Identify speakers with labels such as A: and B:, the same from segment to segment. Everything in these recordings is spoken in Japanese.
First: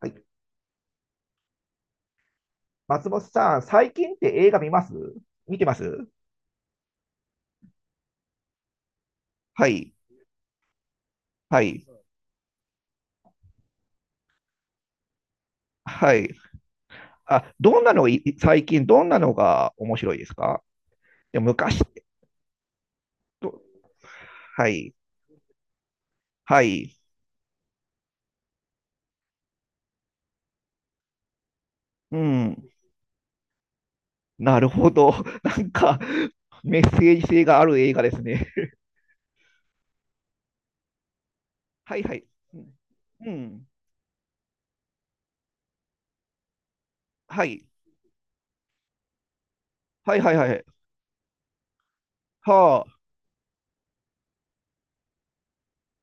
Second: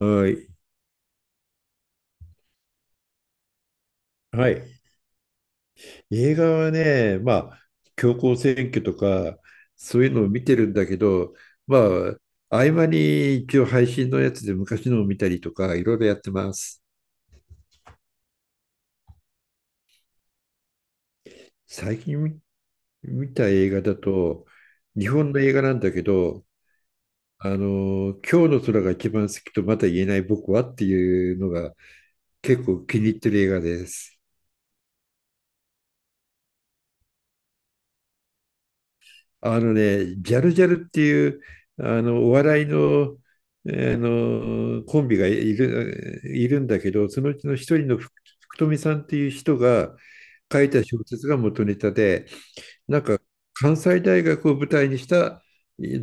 A: はい。
B: い。
A: 松本さん、最近って
B: は
A: 映画
B: い。
A: 見ます？見てます？
B: 映画はね、まあ、強行選挙とか、
A: はい。
B: そういうのを見てるんだけど、
A: は
B: ま
A: い。
B: あ、合間に一応配信のやつで昔のを見たりとか、いろいろ
A: は
B: やっ
A: い。
B: てます。
A: あ、どんなのい、最近どんなのが面白いですか？でも昔
B: 最近た
A: と、
B: 映画だと、
A: はい。
B: 日本の映画なんだけど、
A: はい。
B: 今日の空が一番好きとまだ言えない僕はっていうのが
A: う
B: 結
A: ん。
B: 構気に入ってる映画です。
A: なるほど。なんか、メッセージ性がある映画ですね。
B: あのね、ジャルジャルっていう、
A: はいはい。
B: お
A: う
B: 笑い
A: ん
B: の、
A: うん。
B: あのコンビがいるんだけど、そのう
A: は
B: ちの
A: い。
B: 一人の福富さんっていう人が
A: はいはいは
B: 書
A: い。
B: いた小説が元ネタで、
A: は
B: なんか関西大学を舞台にした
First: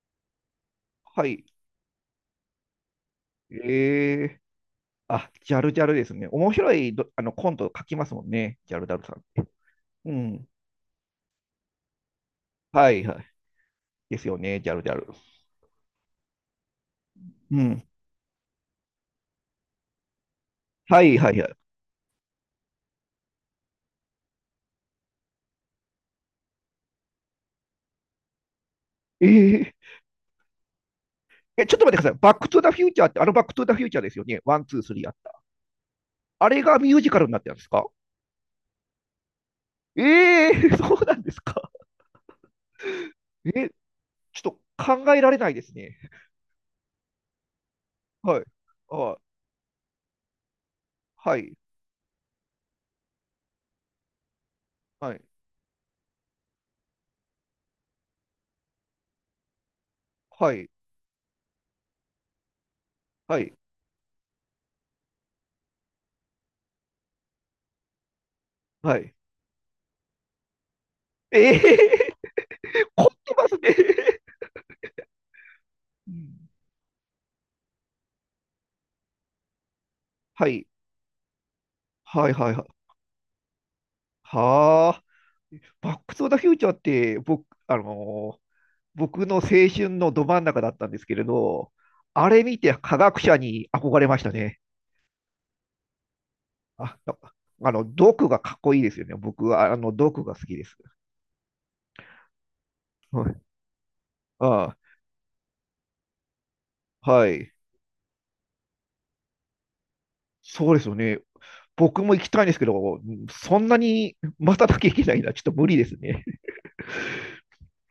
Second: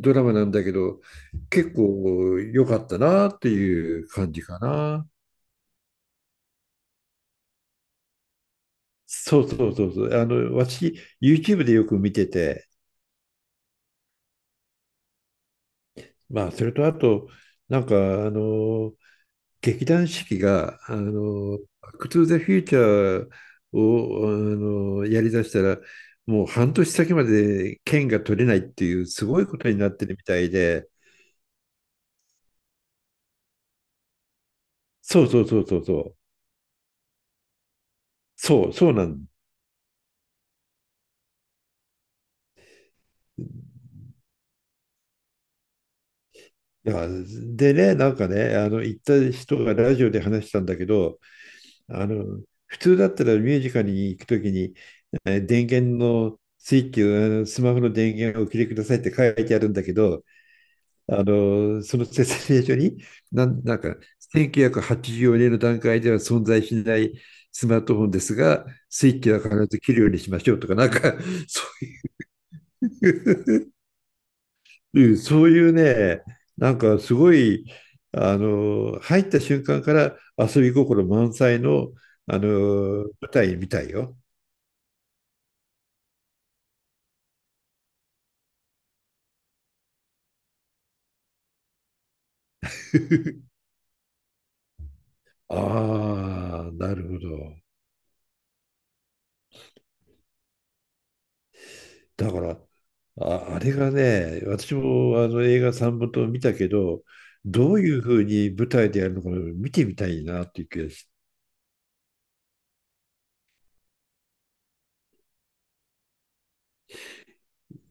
B: ドラマなんだけど、
A: あ。はい。
B: 結構良かったなっていう
A: え
B: 感
A: え、
B: じかな。
A: あ、ジャルジャルですね。面白いどあのコント書きますもんね、ジャルジャルさんっ
B: そ
A: て。
B: うそうそうそ
A: う
B: う。
A: ん。
B: 私、YouTube でよく見てて、
A: はいはい。ですよね、ジャルジャル。
B: まあ、それとあと、
A: う
B: な
A: ん。
B: んか、あの、劇団四季が、
A: はいはいはい。
B: バックトゥーザフューチャーを、やりだしたら、もう半年先まで券が取れないっていう、
A: え
B: すごいこと
A: ー、
B: になってるみたいで、
A: え、ちょっと待ってください。バックトゥザフューチャーって、あのバックトゥザフューチャーですよね。ワン、ツー、スリーあっ
B: そう
A: た。
B: そうそうそうそう、
A: あれがミュージカルになってるんですか？
B: そう、そうなん
A: ええー、そうなんですか。え、ちょっと考えられないですね。
B: だから。でね、なんか
A: はい。
B: ね、行った
A: あ、
B: 人がラジオで話したんだけど、
A: はい。
B: あの、普通だったらミュージカルに行くときに、
A: はい。
B: 電源のスイッチを、あのスマホの電源をお切りくださいって書いてあるんだけど、
A: はい。
B: その説明書に、
A: はい。
B: なんか、1984年の段階では存在しないスマートフォンですが、
A: は
B: スイ
A: い。
B: ッチは必ず切るようにしましょうとか、なんか、
A: ええ
B: そ
A: ー、
B: う
A: 凝ってま
B: い
A: すね。
B: う そういう
A: う
B: ね、
A: ん、
B: なんかすごい、入った瞬間から
A: は
B: 遊
A: い。
B: び心満載の、
A: はい
B: あの、
A: はいはい。
B: 舞台みたいよ。
A: はあ。バックトゥザフューチャーって、僕、僕の青春のど真ん中だったんですけれど、あれ見て科学者 に憧れましたね。
B: ああ、な
A: あ、
B: るほど。
A: あの、毒がかっこいいですよね。僕は、あの、毒が好きです。
B: だから、
A: はい。
B: あれがね、私
A: あ
B: もあの映画3本と見たけど、
A: あ、はい。
B: どういうふうに舞台でやるのか見てみたいなっていう
A: そう
B: 気
A: です
B: が
A: よ
B: し、
A: ね。僕も行きたいんですけど、そんなに瞬きゃいけないのはちょっと無理ですね。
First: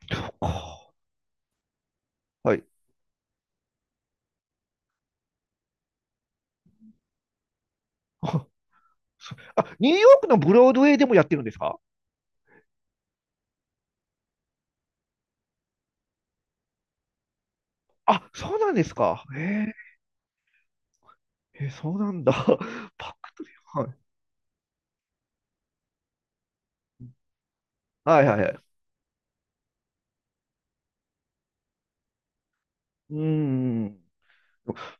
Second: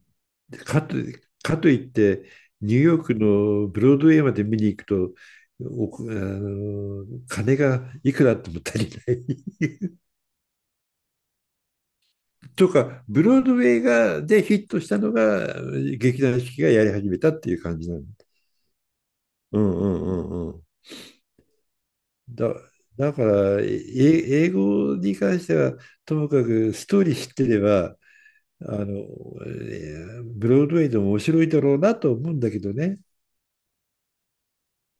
A: そう
B: か
A: か。
B: と、かといって、
A: はい。
B: ニューヨークのブロードウェイまで見に行くと、金がいくらあっ
A: あ、
B: ても足りない。
A: ニューヨークのブロードウェイでもやってるんですか？
B: とか、ブロードウェイでヒットしたのが、劇団四季がやり始めたっていう感じなの。
A: あ、そうなんですか。へ
B: う
A: え、
B: んうんうんうん。
A: へえそうなんだ。
B: だ、
A: パッ
B: だか
A: クと、
B: ら、
A: はい、
B: 英語に関しては、ともかくストーリー知ってれば、
A: はいはいは
B: あ
A: い。
B: の、ブロードウェイでも面白いだろうなと思うんだけどね。
A: うーん。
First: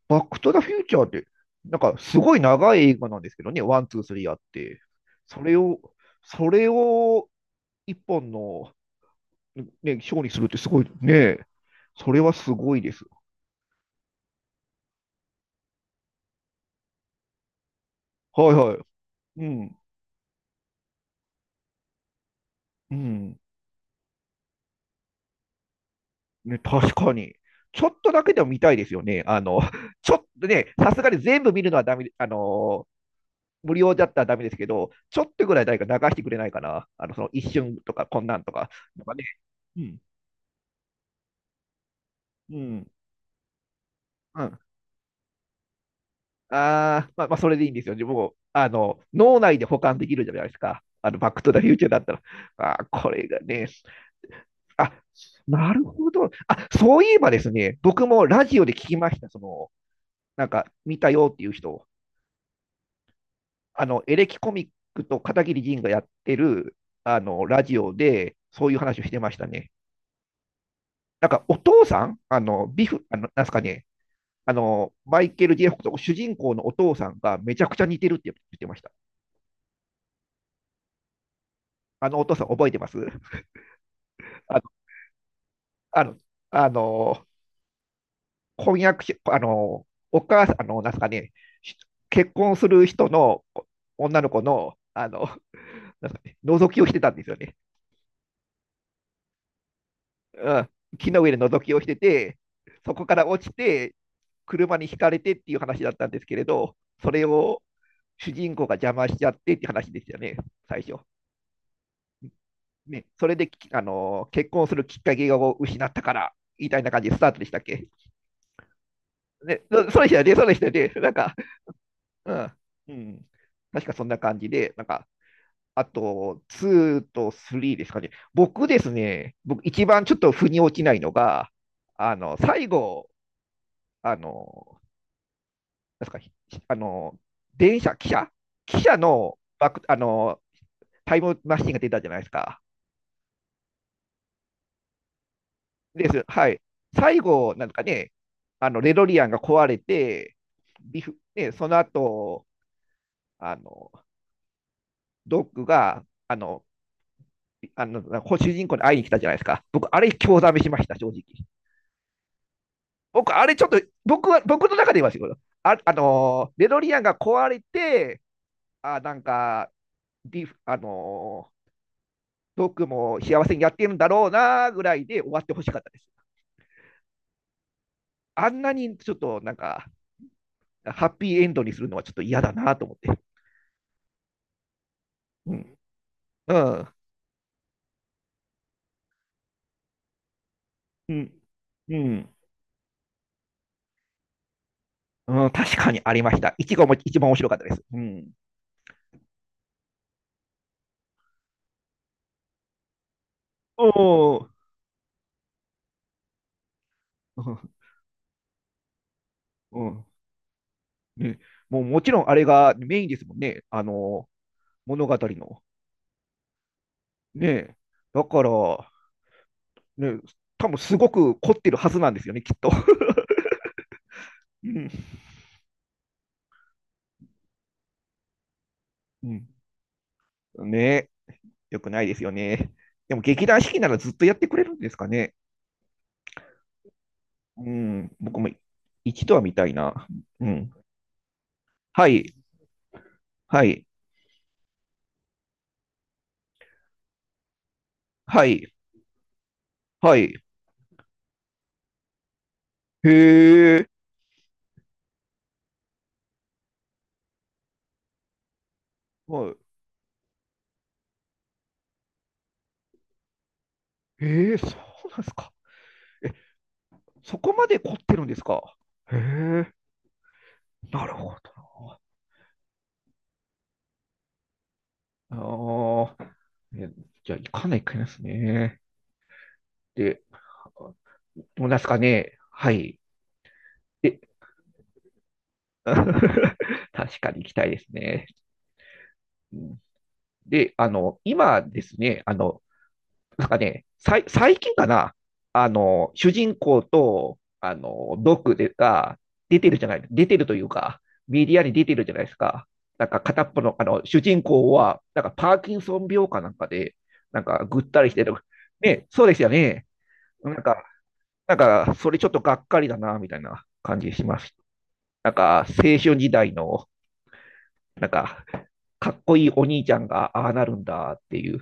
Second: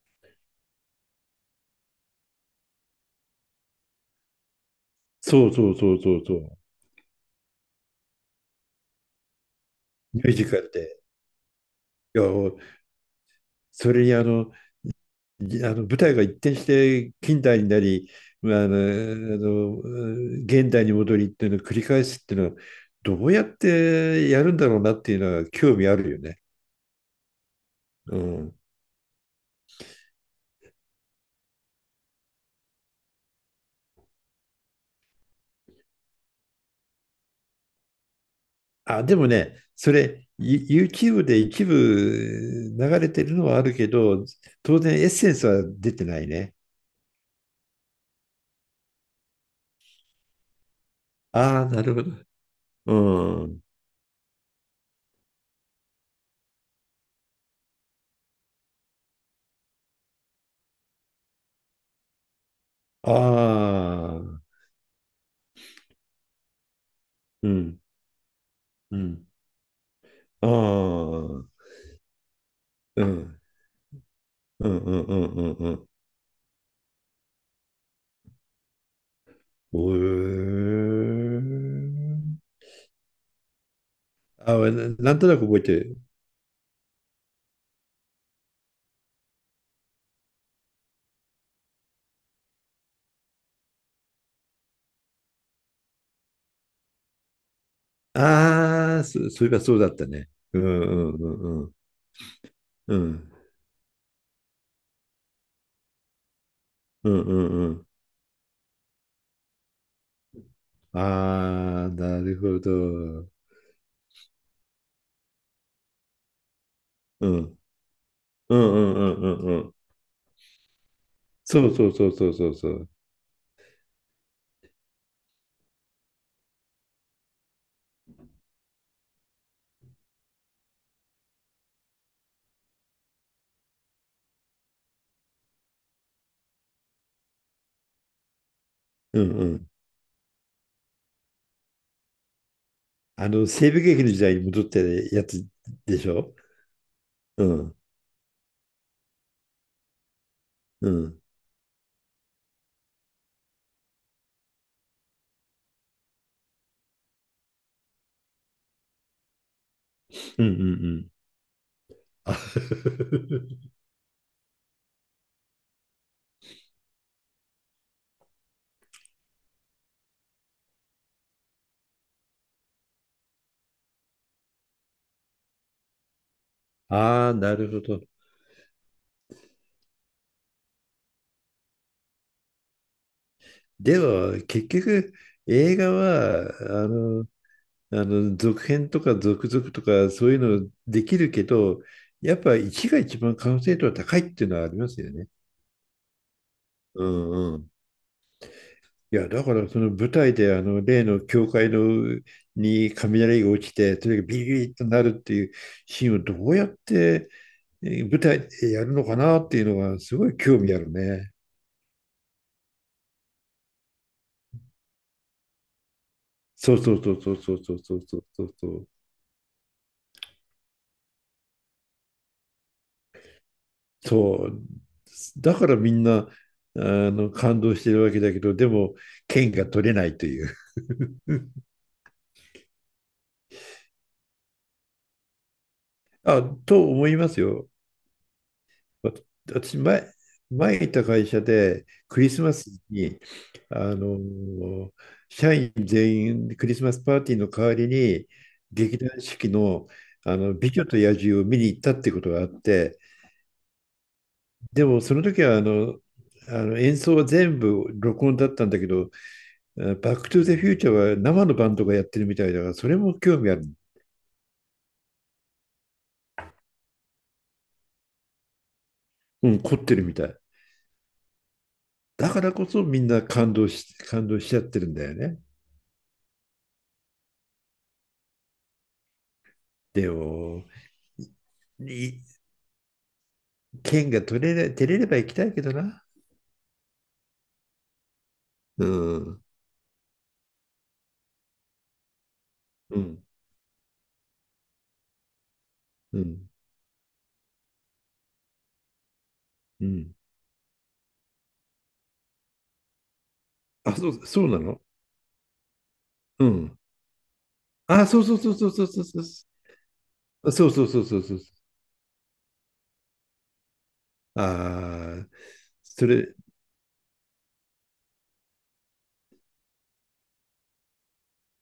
A: バックトゥザフューチャーって、なんかすごい長い映画なんですけどね、ワン、ツー、スリーあって、そ
B: そう
A: れ
B: そう
A: を、
B: そうそうそ
A: そ
B: う。
A: れを一本の、ね、ショー
B: ミュ
A: に
B: ー
A: する
B: ジ
A: って
B: カ
A: す
B: ル
A: ごい
B: で。
A: ね、それ
B: いや、
A: はすごいです。
B: それにあの舞台が一転して近代になり、
A: はい
B: まあ、
A: はい。うん、
B: 現代に戻りっていうのを繰り返すっていうのは、
A: う
B: どう
A: ん、
B: やってやるんだろうなっていうのは興味あるよね。
A: ね、確かに。ちょっと
B: う
A: だけでも
B: ん。
A: 見たいですよね。あの、ちょっとね、さすがに全部見るのはダメ、あの、無料だったらダメですけど、ちょっとぐらい誰か流してくれないかな。あの、その一瞬とか、こんなんとか。なんか
B: で
A: ね、
B: もね、
A: う
B: そ
A: ん、
B: れ、YouTube で一部
A: うん。
B: 流れてるのはあるけど、
A: うん、
B: 当然エッセンスは出てないね。
A: あまあ、まあ、それでいいんですよ。でもあの、脳内で保管できるじゃないですか、あの、バックトゥザ
B: ああ、
A: フュー
B: な
A: チャー
B: る
A: だ
B: ほ
A: っ
B: ど。
A: たら。あこれが
B: うん。
A: ね、あ、なるほど。あ、そういえばですね、僕もラジオで聞きました。その、なんか、見たよっていう人。
B: あ
A: あの、エレキ
B: あ、
A: コミックと片桐仁がやってる、あの、
B: う
A: ラジ
B: ん、
A: オで、そういう
B: う
A: 話をして
B: ん。
A: ましたね。
B: ああ、
A: なんか、
B: う
A: お父さんあの、ビ
B: ん、
A: フ、
B: う
A: あの、
B: ん、
A: なんすかね、あ
B: うん、
A: の、
B: うん、う
A: マイケ
B: ん。
A: ル・ジ
B: う
A: ェフ
B: ん。
A: と主人公のお父さんがめちゃくちゃ似てるって言ってました。
B: おー
A: あのお父さん覚えてます？
B: あ、なんとなく覚えてる。
A: あの、あの、婚約し、あの、お母さん、あの、なんすかね、し結婚する人の女の子の、あの、なんすかね、覗きをしてたんですよね。
B: ああ、そういえばそうだったね。
A: う
B: うん、う
A: ん。木
B: ん、
A: の
B: う
A: 上で覗
B: ん、う
A: き
B: ん。
A: をしてて、そ
B: う
A: こから
B: ん、
A: 落ちて、車にひかれてっていう話だったんですけれど、
B: う
A: そ
B: ん、
A: れ
B: うん。
A: を
B: うん。
A: 主人公が邪魔しちゃってっていう話でしたよね、最初。
B: ああ、なるほ
A: ね、そ
B: ど。
A: れでき、あの、結婚するきっかけを失ったから、みたいな感じでス
B: う
A: タートでし
B: ん。
A: たっけ。
B: うんうんうんうんう
A: ね、
B: ん。
A: そうでしたよね、そうでしたよね。なんか、
B: そうそうそうそ
A: う
B: うそ
A: ん。
B: うそう。
A: うん。確かそんな感じで、なんか、あと、2と3ですかね。僕ですね、僕一番ちょっと腑に落ちないのが、あの、最後、あの、なんですか、あの、電車、汽車汽車
B: うん
A: の
B: う
A: バ
B: ん。
A: ック、あの、タイムマシンが出たじゃないですか。
B: 西部劇の時代に戻ってるやつでし
A: です。
B: ょ？
A: はい。最
B: う
A: 後、なん
B: ん。
A: かね、あの、レドリアンが壊れて、
B: う
A: ビフ、
B: ん。
A: ね、その後、あの、ドッグが、あの、あの、主人公に会いに来たじゃないですか。僕、あれ、興
B: うんう
A: ざ
B: ん
A: め
B: う
A: しました、
B: ん。
A: 正直。
B: あ
A: 僕、あれ、ちょっと、僕は、僕の中で言いますよ、あ、あのー、デロリアンが壊れて、あ、なんか、ディフ、あのー、僕も幸せにやってるんだろうな、ぐらいで終わってほしかったです。
B: あー、なるほど。
A: あんなに、ちょっと、なんか、ハッピーエンドにするのはちょっと嫌だなと思って。
B: では、結局、
A: う
B: 映
A: ん。
B: 画
A: う
B: は、
A: ん。
B: 続編とか続々とか、そういうので
A: う
B: きる
A: ん。
B: けど、
A: うん
B: やっぱ一が一番完成度は高いっていうのはありますよね。
A: うん確かにありました。一番も、
B: う
A: 一番面白かった
B: ん。
A: です。うん。
B: いや、だからその舞台であの例の教会のに雷が落ちて、とにかくビ
A: お
B: リ
A: ー。
B: ビリとなるっていうシーンをどうやって
A: うん。
B: 舞台でやるのかなっていうの
A: う
B: が
A: ん、
B: すごい興味あるね。
A: ね、もうもちろんあれがメインですもんね、あの物語の。
B: そうそうそうそうそうそ
A: ね、
B: うそう
A: だか
B: そ
A: ら、
B: うそう。
A: ね、多分すごく凝ってるはずなんですよね、きっと。
B: そう。
A: うん
B: だからみんなあ感動してるわけだけど、でも
A: う
B: 剣が取れないという。
A: ん、ね、よくないですよね。でも劇団四季ならずっとやってくれるんですかね。
B: あ、と思いますよ。
A: うん、僕も
B: わ
A: 一度は見たい
B: 私、
A: な。うん。
B: 前いた会社で
A: は
B: クリ
A: い、
B: スマスに、
A: はい、
B: あの社員全員クリスマスパーティーの代わりに
A: はい、
B: 劇団四季の、
A: はい。
B: 「美女と野獣」を見に行ったってことがあって、
A: へえ、
B: でもその時は演奏は全部録音だったんだけど
A: はい。
B: 「あのバック・トゥ・ザ・フューチャー」は生のバンドがやってるみたいだからそれも興味ある、
A: へえ、そうなんですか。そこまで凝ってるんですか。へ
B: うん、
A: え、
B: 凝ってるみたい。
A: なるほどな。
B: だからこそみんな感動しちゃってるんだよね。
A: ああ、え、じゃあ行かないかいますね。
B: で
A: で、
B: も
A: どうなんですか
B: い
A: ね。はい。
B: 剣
A: で、
B: が取れれ、照れれば行きたいけど な。
A: 確かに行きたいですね。
B: うん。
A: うん、で、あの、今ですね、あの、
B: うん。
A: なんかね、最近かな、あの、
B: う
A: 主
B: ん。
A: 人公と、あの、ドックでが出てるじ
B: う
A: ゃない、
B: ん。
A: 出てるというか、メディアに出てるじゃないですか。なんか片っぽの、あ
B: あ、
A: の、
B: そ
A: 主
B: う、
A: 人
B: そうな
A: 公
B: の。
A: は、なんかパーキンソン病か
B: う
A: なんか
B: ん。
A: で、なんかぐった
B: あ、
A: りし
B: そ
A: て
B: う
A: る。
B: そうそうそうそうそう
A: ね、
B: そ
A: そうですよ
B: う。
A: ね。なん
B: そう
A: か、
B: そうそうそうそう。
A: なんか、それちょっとがっかりだな、みたいな感じします。
B: あ
A: なん
B: あ、
A: か、青春
B: そ
A: 時
B: れ、
A: 代の、なんか、かっこいいお兄ちゃんが、ああなるんだっていう、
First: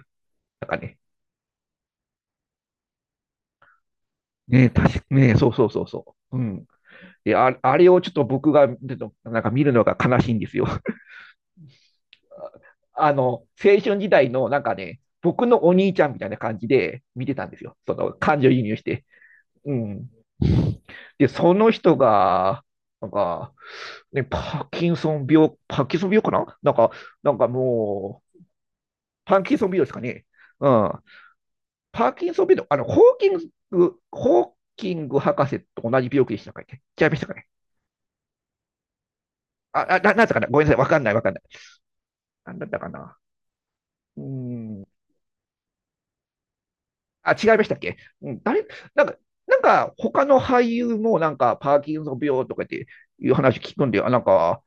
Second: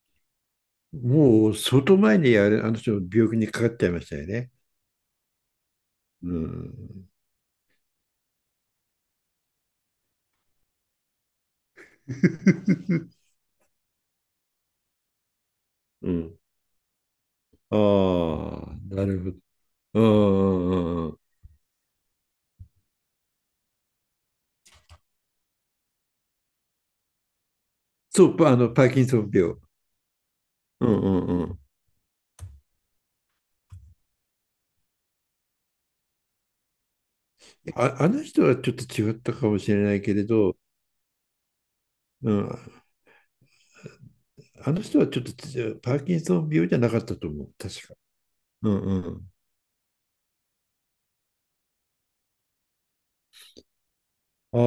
A: なんかね、
B: もう相当前にあれ、あの人の病気にかかっちゃいましたよね。
A: ねえ、確かねえ、そうそうそうそ
B: う
A: う。うん。
B: ん。
A: で、あ、あれをちょっと僕が、ちょっとなんか見るのが悲しいんですよ。あ の、青春時代の、なんかね、僕のお兄ちゃ
B: う
A: んみたいな
B: ん。
A: 感じで見てたんです
B: あ
A: よ、その、感情移入
B: あ、
A: して。
B: なるほど。
A: う
B: う
A: ん。
B: んうんうんうん。
A: で、その人が、なんか、ね、パーキンソン病、パーキンソン病かななんか、なんかも
B: そう、
A: う、
B: パあの、パーキンソン
A: パーキ
B: 病。
A: ンソン病ですかね。う
B: う
A: ん。
B: んうんうん。
A: パーキンソン病の、あの、ホーキング博士と同じ病気でしたかね。違いましたかね。
B: あ、あの人はちょっと違ったかもしれ
A: あ、
B: ない
A: な
B: け
A: んだ
B: れ
A: ったかな
B: ど、
A: ごめんなさい。わかんない、わかんない。
B: うん、
A: なんだったかな。うー
B: あの
A: ん。
B: 人はちょっとパーキンソン病じゃなかったと
A: あ、
B: 思
A: 違
B: う、
A: いましたっ
B: 確か。
A: け？うん、誰、
B: うん
A: なん
B: う
A: か、
B: ん。
A: なんか、他の俳優もなんか、パーキンソン病とかっていう話聞くんで、あ、なん
B: あ
A: か、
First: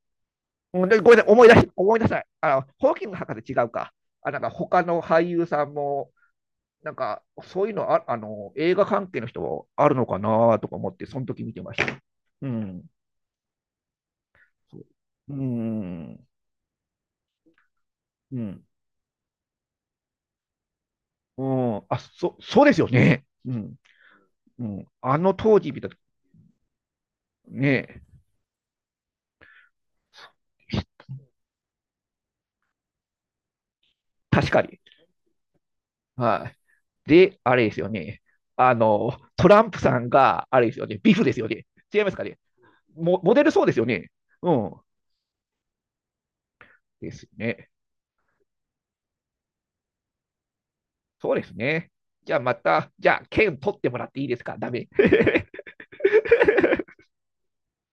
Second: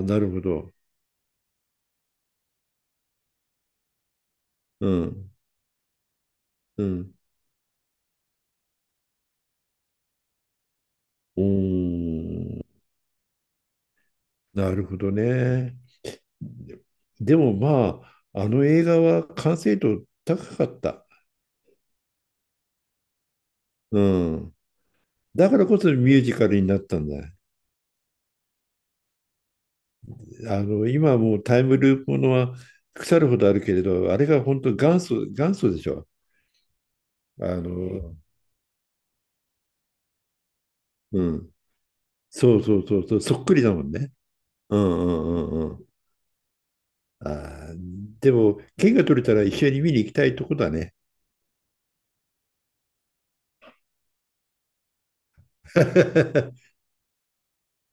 B: あ、なるほど。
A: うんでごめんなさい、思い出さない。あの、ホーキング博士違うか。あ、なんか他
B: う
A: の俳
B: ん
A: 優さんも、
B: う
A: なん
B: ん。
A: かそういうのあ、あの、映画関係の人あるのかなとか思って、その
B: お
A: 時見てました。う
B: ー、
A: ん。
B: な
A: そう
B: るほど
A: う
B: ね。
A: ん。
B: ででもま
A: う
B: あ、あ
A: ん。
B: の映画は完成度高かった。
A: うん。あ、そ、そうですよね。うん。
B: うん。
A: うん。あの
B: だか
A: 当
B: ら
A: 時
B: こ
A: 見た
B: そ
A: 時、
B: ミュージカルになったんだ。
A: ね、
B: 今はもうタイムループものは腐るほどあるけれど、あれが
A: 確
B: 本
A: か
B: 当
A: に。
B: 元祖、元祖でしょ。
A: はい。で、あ
B: あ
A: れですよ
B: の、
A: ね。あの、トランプさんが、あれですよね。ビ
B: う
A: フですよ
B: ん。
A: ね。違いますかね。
B: そうそうそうそう、
A: モ
B: そ
A: デ
B: っ
A: ル
B: くり
A: そう
B: だ
A: です
B: も
A: よ
B: ん
A: ね。
B: ね。
A: うん。
B: うんうんうんうん。
A: ですね。
B: あーでも、券が取れたら一緒に見に行きたいとこだね。
A: そうですね。じゃあまた、じゃあ、券取ってもらっていいですか？ダメ。